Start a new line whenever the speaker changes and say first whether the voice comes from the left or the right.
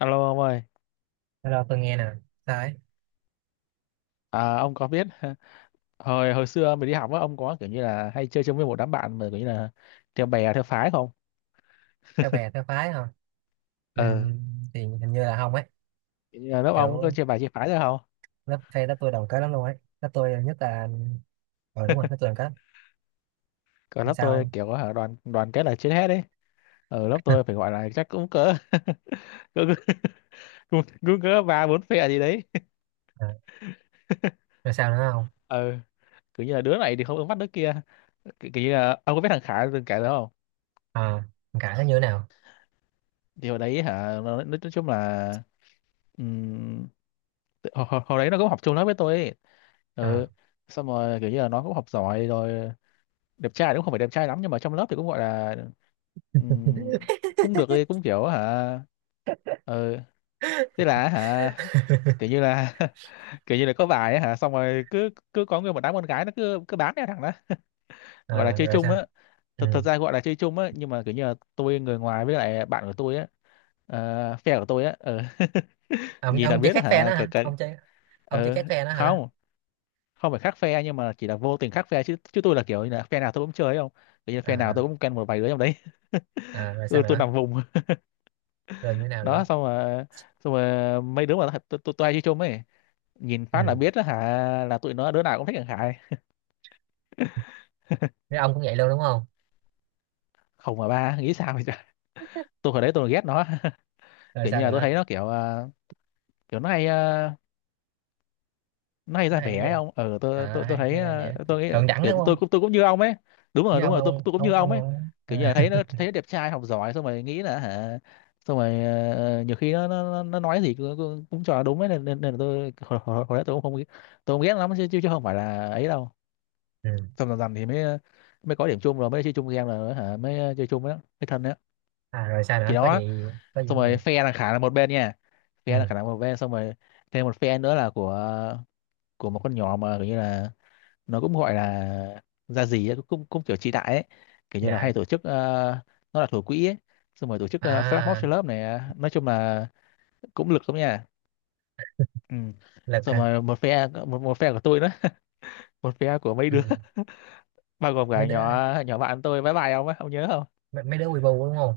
left: Alo ông ơi,
right: Hello, tôi nghe nè. Sao ấy?
left: à, ông có biết hồi hồi xưa mình đi học á, ông có kiểu như là hay chơi chung với một đám bạn mà kiểu như là theo bè theo phái không?
right: Theo bè, theo phái hả? Ừ,
left: Ờ,
right: thì hình như là không ấy.
left: kiểu như là lớp ông có
right: Kiểu
left: chia bài chia phái ra không?
right: lớp phe lớp tôi đồng kết lắm luôn ấy. Lớp tôi nhất là... Ờ đúng rồi, lớp tôi đồng kết.
left: Còn lớp
right: Sao
left: tôi
right: không?
left: kiểu có hả đoàn đoàn kết là trên hết đấy. Ở lớp tôi phải gọi là chắc cũng cỡ cũng cũng cỡ ba bốn phe gì đấy.
right: À, rồi sao nữa không?
left: Ờ, kiểu như là đứa này thì không ứng mắt đứa kia. Kiểu như là ông có biết thằng Khải từng kể đó không?
right: À, cãi nó như thế nào?
left: Thì hồi đấy hả nó nói chung là hồi, hồi hồi đấy nó cũng học chung lớp với tôi ấy.
right: À,
left: Ừ. Xong rồi kiểu như là nó cũng học giỏi rồi, đẹp trai thì cũng không phải đẹp trai lắm nhưng mà trong lớp thì cũng gọi là ừm, cũng được đi, cũng kiểu hả. Ừ, thế là hả kiểu như là kiểu như là có bài ấy hả, xong rồi cứ cứ có người, một đám con gái nó cứ cứ bám theo thằng đó,
right: à,
left: gọi là chơi
right: rồi
left: chung
right: sao?
left: á.
right: Ừ.
left: Thật thật ra gọi là chơi chung á nhưng mà kiểu như là tôi người ngoài, với lại bạn của tôi á, ờ, phe của tôi á. Ừ.
right: Ông,
left: Nhìn là
right: ông chơi
left: biết
right: khác phe
left: hả
right: nó
left: cái
right: hả?
left: cái.
right: Ông chơi
left: Ừ.
right: khác phe nó hả?
left: Không, không phải khác phe nhưng mà chỉ là vô tình khác phe chứ chứ tôi là kiểu như là phe nào tôi cũng chơi ấy, không, kiểu như phe nào tôi
right: À,
left: cũng quen một vài đứa trong đấy.
right: à, rồi sao
left: Tôi
right: nữa?
left: nằm vùng.
right: Rồi như thế nào nữa?
left: Đó, xong rồi mấy đứa mà tôi hay chơi chung ấy, nhìn phát là
right: Ừ.
left: biết đó hả, là tụi nó đứa nào cũng thích thằng Khải.
right: Thế ông cũng vậy luôn đúng không?
left: Không mà ba nghĩ sao vậy trời? Tôi hồi đấy tôi ghét nó.
right: Rồi
left: Kiểu như
right: sao
left: là tôi
right: nữa?
left: thấy nó kiểu kiểu nó hay nay
right: Nó
left: ra
right: hay
left: vẻ
right: cái
left: ấy
right: gì?
left: ông. Ờ, tôi tôi
right: À,
left: tôi
right: hay,
left: thấy
right: hay là vậy.
left: tôi nghĩ
right: Thượng đẳng
left: kiểu
right: đúng
left: tôi
right: không?
left: cũng, tôi cũng như ông ấy. Đúng
right: Với
left: rồi, đúng
right: ông,
left: rồi, tôi cũng
right: ông,
left: như
right: ông,
left: ông ấy.
right: ông,
left: Kiểu như là
right: à.
left: thấy nó đẹp trai học giỏi xong rồi nghĩ là hả, xong rồi ờ, nhiều khi nó nói gì cũng cho là đúng ấy, nên nên là tôi hồi đấy tôi cũng không, tôi không ghét lắm chứ chứ chứ không phải là ấy đâu.
right: Ừ.
left: Xong dần dần thì mới ờ, mới có điểm chung rồi mới chơi chung game rồi hả, mới ờ, chơi chung với mới thân đó.
right: À, rồi sao nữa,
left: Chỉ
right: có
left: đó.
right: gì, có gì,
left: Xong
right: có gì?
left: rồi phe là Khả là một bên nha. Phe là
right: Ừ.
left: Khả là một bên, xong rồi thêm một phe nữa là của một con nhỏ mà kiểu như là nó cũng gọi là ra gì ấy, cũng cũng kiểu trị đại ấy, kiểu
right: Chị
left: như là hay
right: đại
left: tổ chức ờ, nó là thủ quỹ ấy, xong rồi tổ chức flash mob cho
right: à.
left: lớp này. Ờ, nói chung là cũng lực lắm nha. Ừ.
right: Lực
left: Xong
right: hả?
left: rồi một phe, một phe của tôi đó. Một phe của mấy
right: Ừ.
left: đứa bao gồm
right: mấy
left: cả
right: đứa
left: nhỏ nhỏ bạn tôi bye bye ông ấy, ông nhớ không?
right: mấy đứa quy bu đúng không?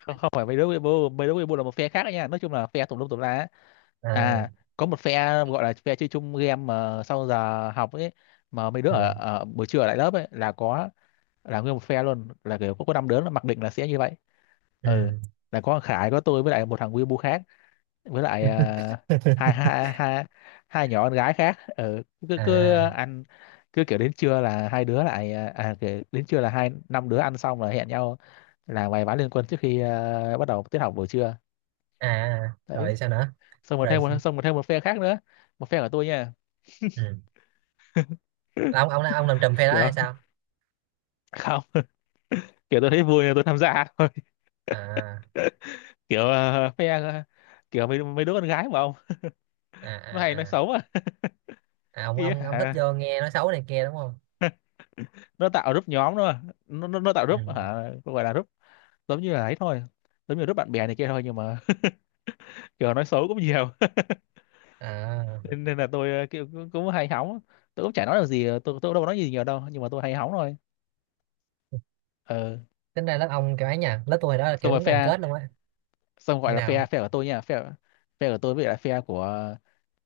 left: Không, không phải mấy đứa Weibo, mấy đứa Weibo là một phe khác đấy nha. Nói chung là phe tùm lum tùm la á. À,
right: À.
left: có một phe gọi là phe chơi chung game mà sau giờ học ấy, mà mấy đứa ở,
right: Ừ.
left: ở buổi trưa ở lại lớp ấy, là có, là nguyên một phe luôn, là kiểu có 5 đứa là mặc định là sẽ như vậy. Ừ,
right: Ừ.
left: là có thằng Khải, có tôi với lại một thằng Weibo khác, với lại hai hai hai hai nhỏ con gái khác. Ừ, cứ cứ
right: À,
left: ăn, kiểu đến trưa là hai đứa lại kiểu đến trưa là 5 đứa ăn xong là hẹn nhau là vài ván liên quân trước khi bắt đầu tiết học buổi trưa.
right: à,
left: Đấy,
right: rồi sao nữa
left: xong rồi
right: rồi?
left: thêm một phe khác nữa, một phe của tôi nha.
right: Ừ. Là ông làm trùm phe đó
left: Kiểu
right: hay sao?
left: không. Kiểu tôi thấy vui nên tôi tham gia thôi.
right: à
left: Kiểu ờ, phe ờ, kiểu mấy mấy đứa con gái mà ông,
right: à
left: nó hay nói
right: à, à.
left: xấu à
right: À, ông
left: kia
right: ông ông thích
left: hả.
right: vô nghe nói xấu này kia đúng không?
left: Nó tạo group nhóm thôi mà. Nó tạo
right: Ừ.
left: group hả, gọi là group giống như là ấy thôi, giống như group bạn bè này kia thôi nhưng mà kiểu nói xấu cũng nhiều.
right: À,
left: Nên, là tôi ờ, kiểu cũng hay hóng. Tôi cũng chả nói được gì. Ờ, tôi cũng đâu có nói gì nhiều đâu nhưng mà tôi hay hóng thôi. Ờ,
right: tính ra lớp ông cái ấy nha, lớp tôi hồi đó là
left: xong
right: kiểu
left: rồi
right: đúng đoàn
left: phe,
right: kết luôn á.
left: xong
right: Như
left: gọi là
right: nào?
left: phe phe của tôi nha. Phe Phe của tôi với lại phe của,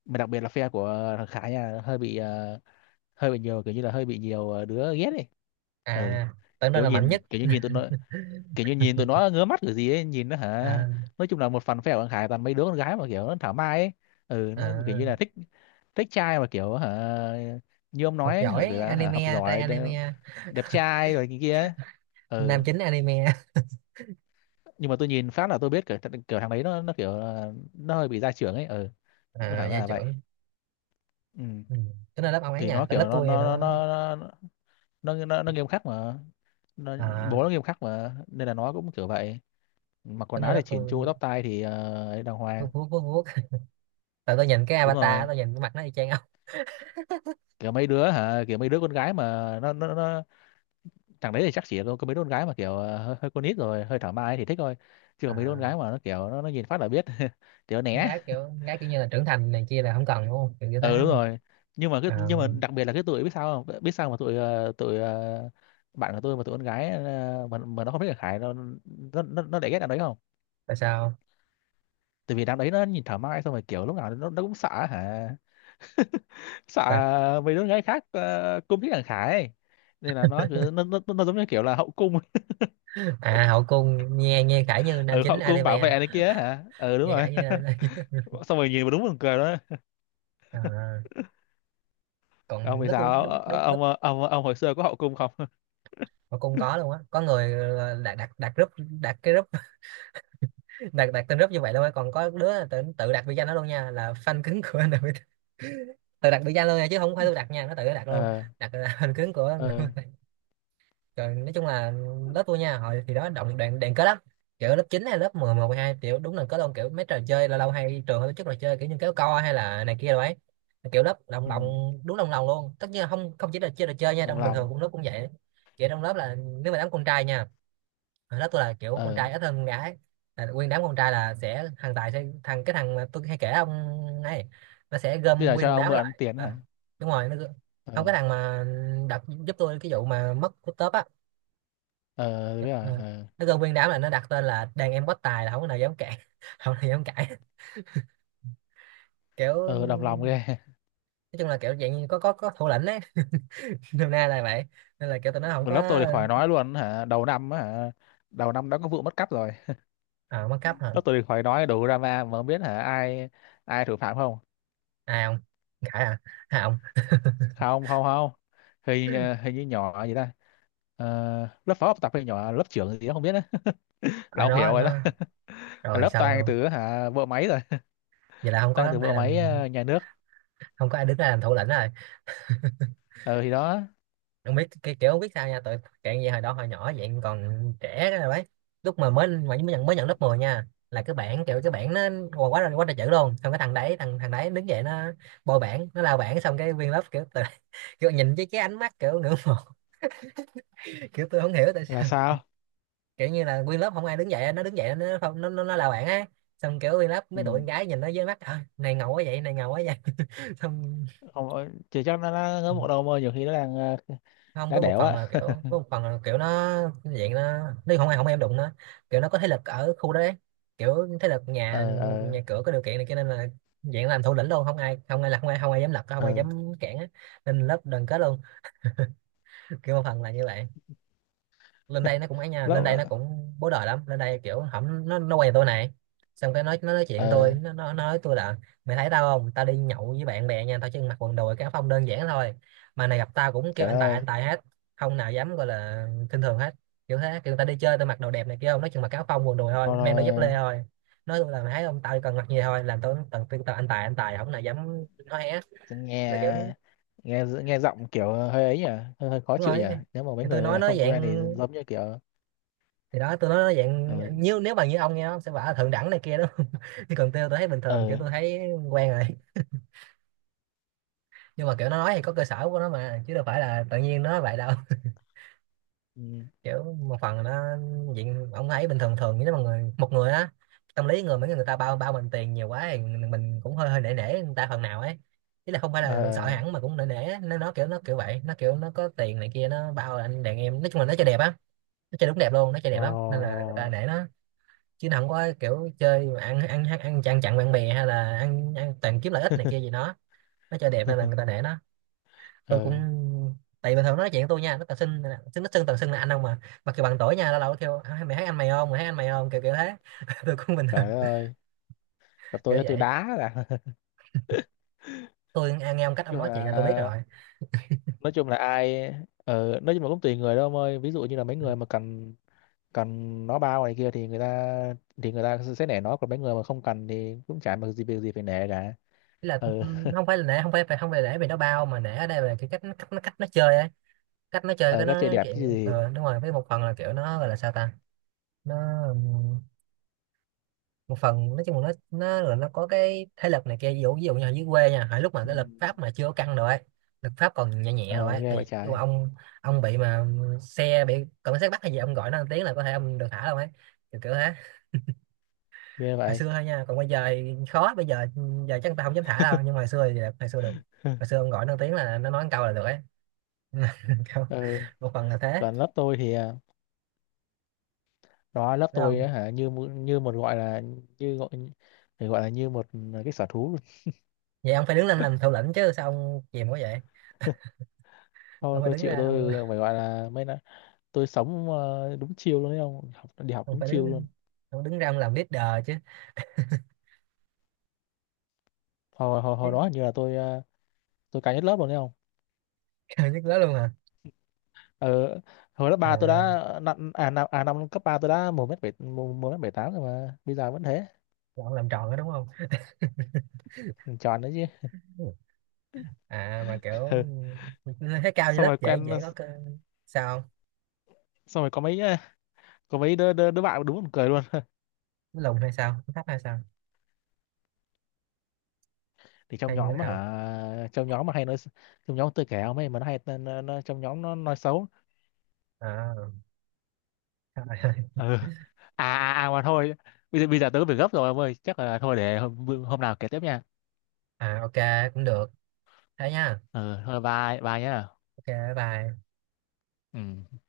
left: mà đặc biệt là phe của thằng Khải nha, hơi bị ờ, hơi bị nhiều kiểu như là hơi bị nhiều ờ, đứa ghét đi. Ừ,
right: À, tưởng đâu
left: kiểu
right: là mạnh
left: nhìn
right: nhất.
left: kiểu như nhìn tụi nó ngứa mắt kiểu gì ấy, nhìn nó hả.
right: À,
left: Nói chung là một phần phe của thằng Khải toàn mấy đứa con gái mà kiểu nó thảo mai ấy. Ừ, nó kiểu như là
right: à,
left: thích, thích trai mà kiểu hả, như ông
right: học
left: nói ấy, hả, kiểu
right: giỏi
left: là hả, học
right: anime, trai
left: giỏi đẹp,
right: anime.
left: đẹp trai rồi cái kia ấy. Ừ,
right: Nam chính anime.
left: nhưng mà tôi nhìn phát là tôi biết kiểu, kiểu thằng đấy nó kiểu là nó hơi bị gia trưởng ấy. Ừ, nó
right: À,
left: thẳng ra
right: gia
left: là vậy.
right: trưởng.
left: Ừ,
right: Ừ. Tính là lớp ông ấy
left: thì
right: nha,
left: nó
right: tại
left: kiểu
right: lớp tôi đó.
left: nó nghiêm khắc mà. Nó,
right: À,
left: bố nó nghiêm khắc mà nên là nó cũng kiểu vậy. Mặc quần
right: tính là
left: áo thì
right: lớp
left: chỉn
right: tôi.
left: chu, tóc tai thì ờ, ấy đàng
right: Vuốt
left: hoàng.
right: vuốt vuốt vuốt. Tại tôi nhìn cái
left: Đúng
right: avatar,
left: rồi,
right: tôi nhìn cái mặt nó y chang ông.
left: kiểu mấy đứa hả, kiểu mấy đứa con gái mà nó thằng đấy thì chắc chỉ có mấy đứa con gái mà kiểu ờ, hơi con nít rồi hơi thảo mai thì thích thôi, chứ còn mấy đứa con
right: À,
left: gái mà nó kiểu nó nhìn phát là biết thì nó
right: con
left: né.
right: gái kiểu, con gái kiểu như là trưởng thành này kia là không cần đúng không, kiểu như thế
left: Ừ đúng
right: đúng không?
left: rồi, nhưng mà cái,
right: À,
left: nhưng mà đặc biệt là cái tụi biết sao không, biết sao mà tụi ờ, bạn của tôi mà tụi con gái ờ, mà nó không biết là Khải nó nó để ghét đám đấy không.
right: tại sao?
left: Tại vì đám đấy nó nhìn thảo mai xong rồi kiểu lúc nào nó cũng sợ hả, sợ
right: Tại-
left: mấy đứa con gái khác ờ, cung thích thằng Khải ấy. Nên là nó nó giống như kiểu là hậu cung.
right: À, hậu cung. Nghe nghe khải như nam
left: Ừ,
right: chính
left: họ cũng bảo
right: anime.
left: vệ này kia hả, ừ đúng
right: Nghe
left: rồi.
right: khải như.
left: Xong rồi nhìn mà đúng buồn cười đó.
right: À,
left: Ông
right: còn
left: vì
right: lớp tôi
left: sao
right: đúng đúng lớp.
left: ông ờ, ông hồi xưa có hậu cung không?
right: Hậu cung có luôn á, có người đặt đặt đặt group. Đặt cái group. Đặt đặt tên group như vậy luôn á, còn có đứa tự đặt biệt danh đó luôn nha, là fan cứng của NPT. Tự đặt biệt danh luôn nha, chứ không phải tôi đặt nha, nó tự nó đặt luôn.
left: Ờ.
right: Đặt là fan cứng của.
left: Ờ.
right: Rồi nói chung là lớp tôi nha, hồi thì đó động đoàn đoàn kết lắm. Kiểu lớp 9 hay lớp 10 11 12, kiểu đúng là có luôn kiểu mấy trò chơi, lâu lâu hay trường hay tổ chức trò chơi kiểu như kéo co hay là này kia rồi ấy. Kiểu lớp đồng
left: Ừ.
right: lòng. Đúng đồng lòng luôn, tất nhiên là không, không chỉ là chơi trò chơi nha,
left: Đồng
right: trong bình thường
left: lòng.
right: cũng lớp cũng vậy. Kiểu trong lớp là nếu mà đám con trai nha, hồi đó tôi là kiểu con
left: Ờ,
right: trai ít hơn con gái, là nguyên đám con trai là sẽ thằng Tài sẽ thằng cái thằng mà tôi hay kể ông ấy, nó sẽ
left: bây
right: gom
left: giờ
right: nguyên
left: cho
right: một
left: ông
right: đám
left: mượn
right: lại.
left: tiền
right: Ờ,
left: hả?
right: Đúng rồi, nó gom-
left: Ờ,
right: Không, cái thằng mà đặt giúp tôi cái vụ mà mất của tớp á.
left: ờ tôi
right: Dạ.
left: biết rồi.
right: Ờ,
left: Ờ.
right: nó gom nguyên đám là nó đặt tên là đàn em bất tài, là không có nào dám cãi. Không có nào dám cãi. Kiểu
left: Ờ, đồng lòng ghê.
right: nói chung là kiểu dạng như có có thủ lĩnh đấy. Nôm na là vậy. Nên là kiểu tụi nó không
left: Mà lớp tôi
right: có.
left: thì khỏi nói luôn hả, đầu năm á hả, đầu năm đã có vụ mất cắp rồi.
right: Ờ mất cấp hả?
left: Lớp tôi thì khỏi nói, đủ drama mà, không biết hả ai, ai thủ phạm không?
right: Ai không? Cãi à? Ai không?
left: Không, không, không, hình ờ, hình như nhỏ gì ta. Ờ, lớp phó học tập hay nhỏ lớp trưởng gì đó không biết á. Là
right: Ở
left: ông
right: đó
left: hiểu rồi đó.
right: nó. Rồi
left: Lớp
right: xong
left: toàn
right: luôn.
left: từ hả vợ máy rồi.
right: Vậy là không có
left: Toàn từ
right: ai
left: vợ máy,
right: làm.
left: ờ, nhà nước.
right: Không có ai đứng ra làm thủ lĩnh rồi.
left: Ờ thì đó.
right: Không biết cái kiểu không biết sao nha tụi cạn gì hồi đó hồi nhỏ vậy, còn trẻ rồi đấy. Lúc mà mới mới nhận mới nhận lớp 10 nha, là cái bảng, kiểu cái bảng nó quá quá là quá trời chữ luôn, xong cái thằng đấy thằng thằng đấy đứng dậy, nó bôi bảng, nó lao bảng, xong cái nguyên lớp kiểu tự- kiểu nhìn với cái ánh mắt kiểu ngưỡng mộ. Kiểu tôi không hiểu tại
left: Là
right: sao.
left: sao?
right: Kiểu như là nguyên lớp không ai đứng dậy, nó đứng dậy nó không nó lao bảng á, xong kiểu nguyên lớp mấy tụi
left: Ừ,
right: con gái nhìn nó với mắt "Ờ, này ngầu quá vậy, này ngầu quá vậy." Xong.
left: không, ờ, chỉ cho nó ngớ bộ đầu mà nhiều khi nó đang ờ,
right: Không,
left: đá
right: với một
left: đẻo
right: phần
left: á.
right: là kiểu, với một phần là kiểu nó dạng nó, nếu không ai không em đụng nó, kiểu nó có thế lực ở khu đó đấy. Kiểu thế lực nhà,
left: Ờ. Ờ.
right: nhà cửa có điều kiện này cho nên là dạng làm thủ lĩnh luôn, không ai không ai là không ai dám lật, không ai
left: Ờ
right: dám cản á. Nên lớp đoàn kết luôn. Kiểu một phần là như vậy. Lên đây nó cũng ấy nha, lên đây
left: lớp.
right: nó cũng bố đời lắm, lên đây kiểu hổng nó quen tôi này, xong cái nói, nó nói chuyện tôi,
left: Ờ
right: nó nói tôi là mày thấy tao không, tao đi nhậu với bạn bè nha, tao chỉ mặc quần đùi, cái áo phông đơn giản thôi, mà này gặp tao cũng kêu
left: trời đất
right: anh
left: ơi.
right: tài hết, không nào dám gọi, là khinh thường hết. Kiểu thế, kiểu tao đi chơi tao mặc đồ đẹp này kia không, nói chung mặc cái áo phông quần đùi
left: Thôi
right: thôi, mang đôi dép
left: thôi.
right: lê thôi, nói tôi là mày thấy không, tao chỉ cần mặc gì thôi, làm tôi tao tao tao anh tài anh tài, không nào dám nói hé. Là kiểu
left: Nghe nghe Nghe giọng kiểu hơi ấy nhỉ, hơi khó
right: đúng
left: chịu nhỉ.
right: rồi,
left: Nếu mà mấy
right: thì tôi
left: người
right: nói
left: không quen thì
right: dạng,
left: giống như kiểu
right: thì đó tôi nói nó
left: ờ.
right: dạng như nếu mà như ông nghe nó sẽ bảo là thượng đẳng này kia đó. Chứ còn tôi thấy bình thường, kiểu
left: Ờ.
right: tôi thấy quen rồi. Nhưng mà kiểu nó nói thì có cơ sở của nó mà, chứ đâu phải là tự nhiên nó nói vậy đâu.
left: ừ,
right: Kiểu một phần là nó diện ông thấy bình thường, thường như mà người một người á, tâm lý người mấy người ta bao bao mình tiền nhiều quá thì mình cũng hơi hơi nể nể người ta phần nào ấy. Ý là không phải là sợ
left: ờ
right: hẳn mà cũng nể nể á. Nó kiểu nó kiểu vậy, nó kiểu nó có tiền này kia, nó bao là anh đàn em, nói chung là nó chơi đẹp á, nó chơi đúng đẹp luôn, nó chơi đẹp
left: ờ.
right: lắm nên là người ta nể nó. Chứ nó không có kiểu chơi mà ăn ăn ăn ăn chặn chặn bạn bè, hay là ăn ăn toàn kiếm lợi ích này kia gì đó. Nó chơi đẹp nên là người ta để nó. Tôi cũng,
left: Ờ,
right: tại bình thường nó nói chuyện với tôi nha, nó toàn xưng, xưng nó xưng toàn xưng là anh không mà, mặc dù bằng tuổi nha, lâu lâu nó kêu "À, mày thấy anh mày không, mày thấy anh mày không," kiểu kiểu thế. Tôi cũng bình thường,
left: trời đất ơi, gặp
right: kiểu
left: tôi
right: vậy.
left: đá là. Nói
right: Tôi nghe nghe ông cách ông
left: chung
right: nói chuyện là tôi biết
left: là,
right: rồi.
left: nói chung là ai ờ, nói chung là cũng tùy người đâu ông ơi, ví dụ như là mấy người mà cần, nó bao này kia thì người ta, thì người ta sẽ nể nó, còn mấy người mà không cần thì cũng chả mặc gì, việc gì phải nể cả.
right: Ý là
left: Ờ.
right: không phải là nể, không phải nể vì nó bao, mà nể ở đây là cái cách nó, cách nó chơi ấy, cách nó chơi,
left: Ờ,
right: cái
left: các
right: nó
left: chơi
right: nói
left: đẹp chứ
right: chuyện.
left: gì.
right: Ờ đúng rồi, với một phần là kiểu nó gọi là sao ta, nó một phần nói chung là nó nó có cái thế lực này kia, ví dụ như ở dưới quê nha, hồi lúc mà
left: Ừ.
right: cái lực pháp mà chưa có căng rồi ấy, lực pháp còn nhẹ nhẹ rồi
left: Ờ
right: ấy,
left: ghê
right: thì
left: vậy
right: dù
left: trái.
right: ông bị mà xe bị cảnh sát bắt hay gì, ông gọi nó một tiếng là có thể ông được thả đâu ấy, kiểu kiểu thế.
left: Ghê
right: Hồi
left: vậy.
right: xưa thôi nha, còn bây giờ thì khó, bây giờ giờ chắc người ta không dám thả đâu, nhưng mà hồi xưa thì được, hồi xưa được. Hồi xưa ông gọi nó một tiếng là nó nói một câu là được ấy. Câu-
left: Ờ,
right: một phần là thế,
left: còn lớp tôi thì đó lớp
right: đúng
left: tôi
right: không?
left: á hả như như một gọi là, như gọi, phải gọi là như một cái sở thú luôn.
right: Vậy ông phải đứng lên làm thủ lĩnh chứ, sao ông chìm quá vậy?
left: Thôi
right: ông phải
left: tôi
right: đứng
left: chịu,
right: ra ông,
left: tôi phải gọi là mấy là, tôi sống ờ, đúng chiêu luôn đấy không, học đi học
right: ông
left: đúng
right: phải
left: chiêu luôn.
right: đứng, ông đứng ra ông làm leader chứ,
left: Hồi hồi hồi
right: chứ-
left: đó hình như là tôi ờ, tôi cao nhất lớp luôn đấy không.
right: Trời nhức nhớ luôn hả?
left: Ờ, hồi lớp ba tôi
right: À,
left: đã năm cấp ba tôi đã 1m7, 1m78 rồi mà bây giờ vẫn thế.
right: lộn, làm tròn đó đúng không?
left: Tròn đấy chứ.
right: À mà
left: Ừ.
right: kiểu lên thấy cao như
left: Xong
right: lớp
left: rồi
right: dễ
left: quen,
right: dễ có cơ, sao không?
left: xong rồi có mấy ờ, có mấy đứa, đứa bạn đúng buồn cười luôn.
right: Nó lùn hay sao? Nó thấp hay sao?
left: Thì trong
right: Hay như thế
left: nhóm á
right: nào?
left: hả, trong nhóm tôi kể không ấy, mà nó hay trong nhóm nó nói xấu.
right: À, trời ơi.
left: Ừ. À à à mà thôi, bây giờ tớ có việc gấp rồi ông ơi, chắc là thôi để hôm nào kể tiếp nha.
right: À ok, cũng được. Thế nha.
left: Ừ thôi bye bye nhá.
right: Ok bye bye.
left: Ừ.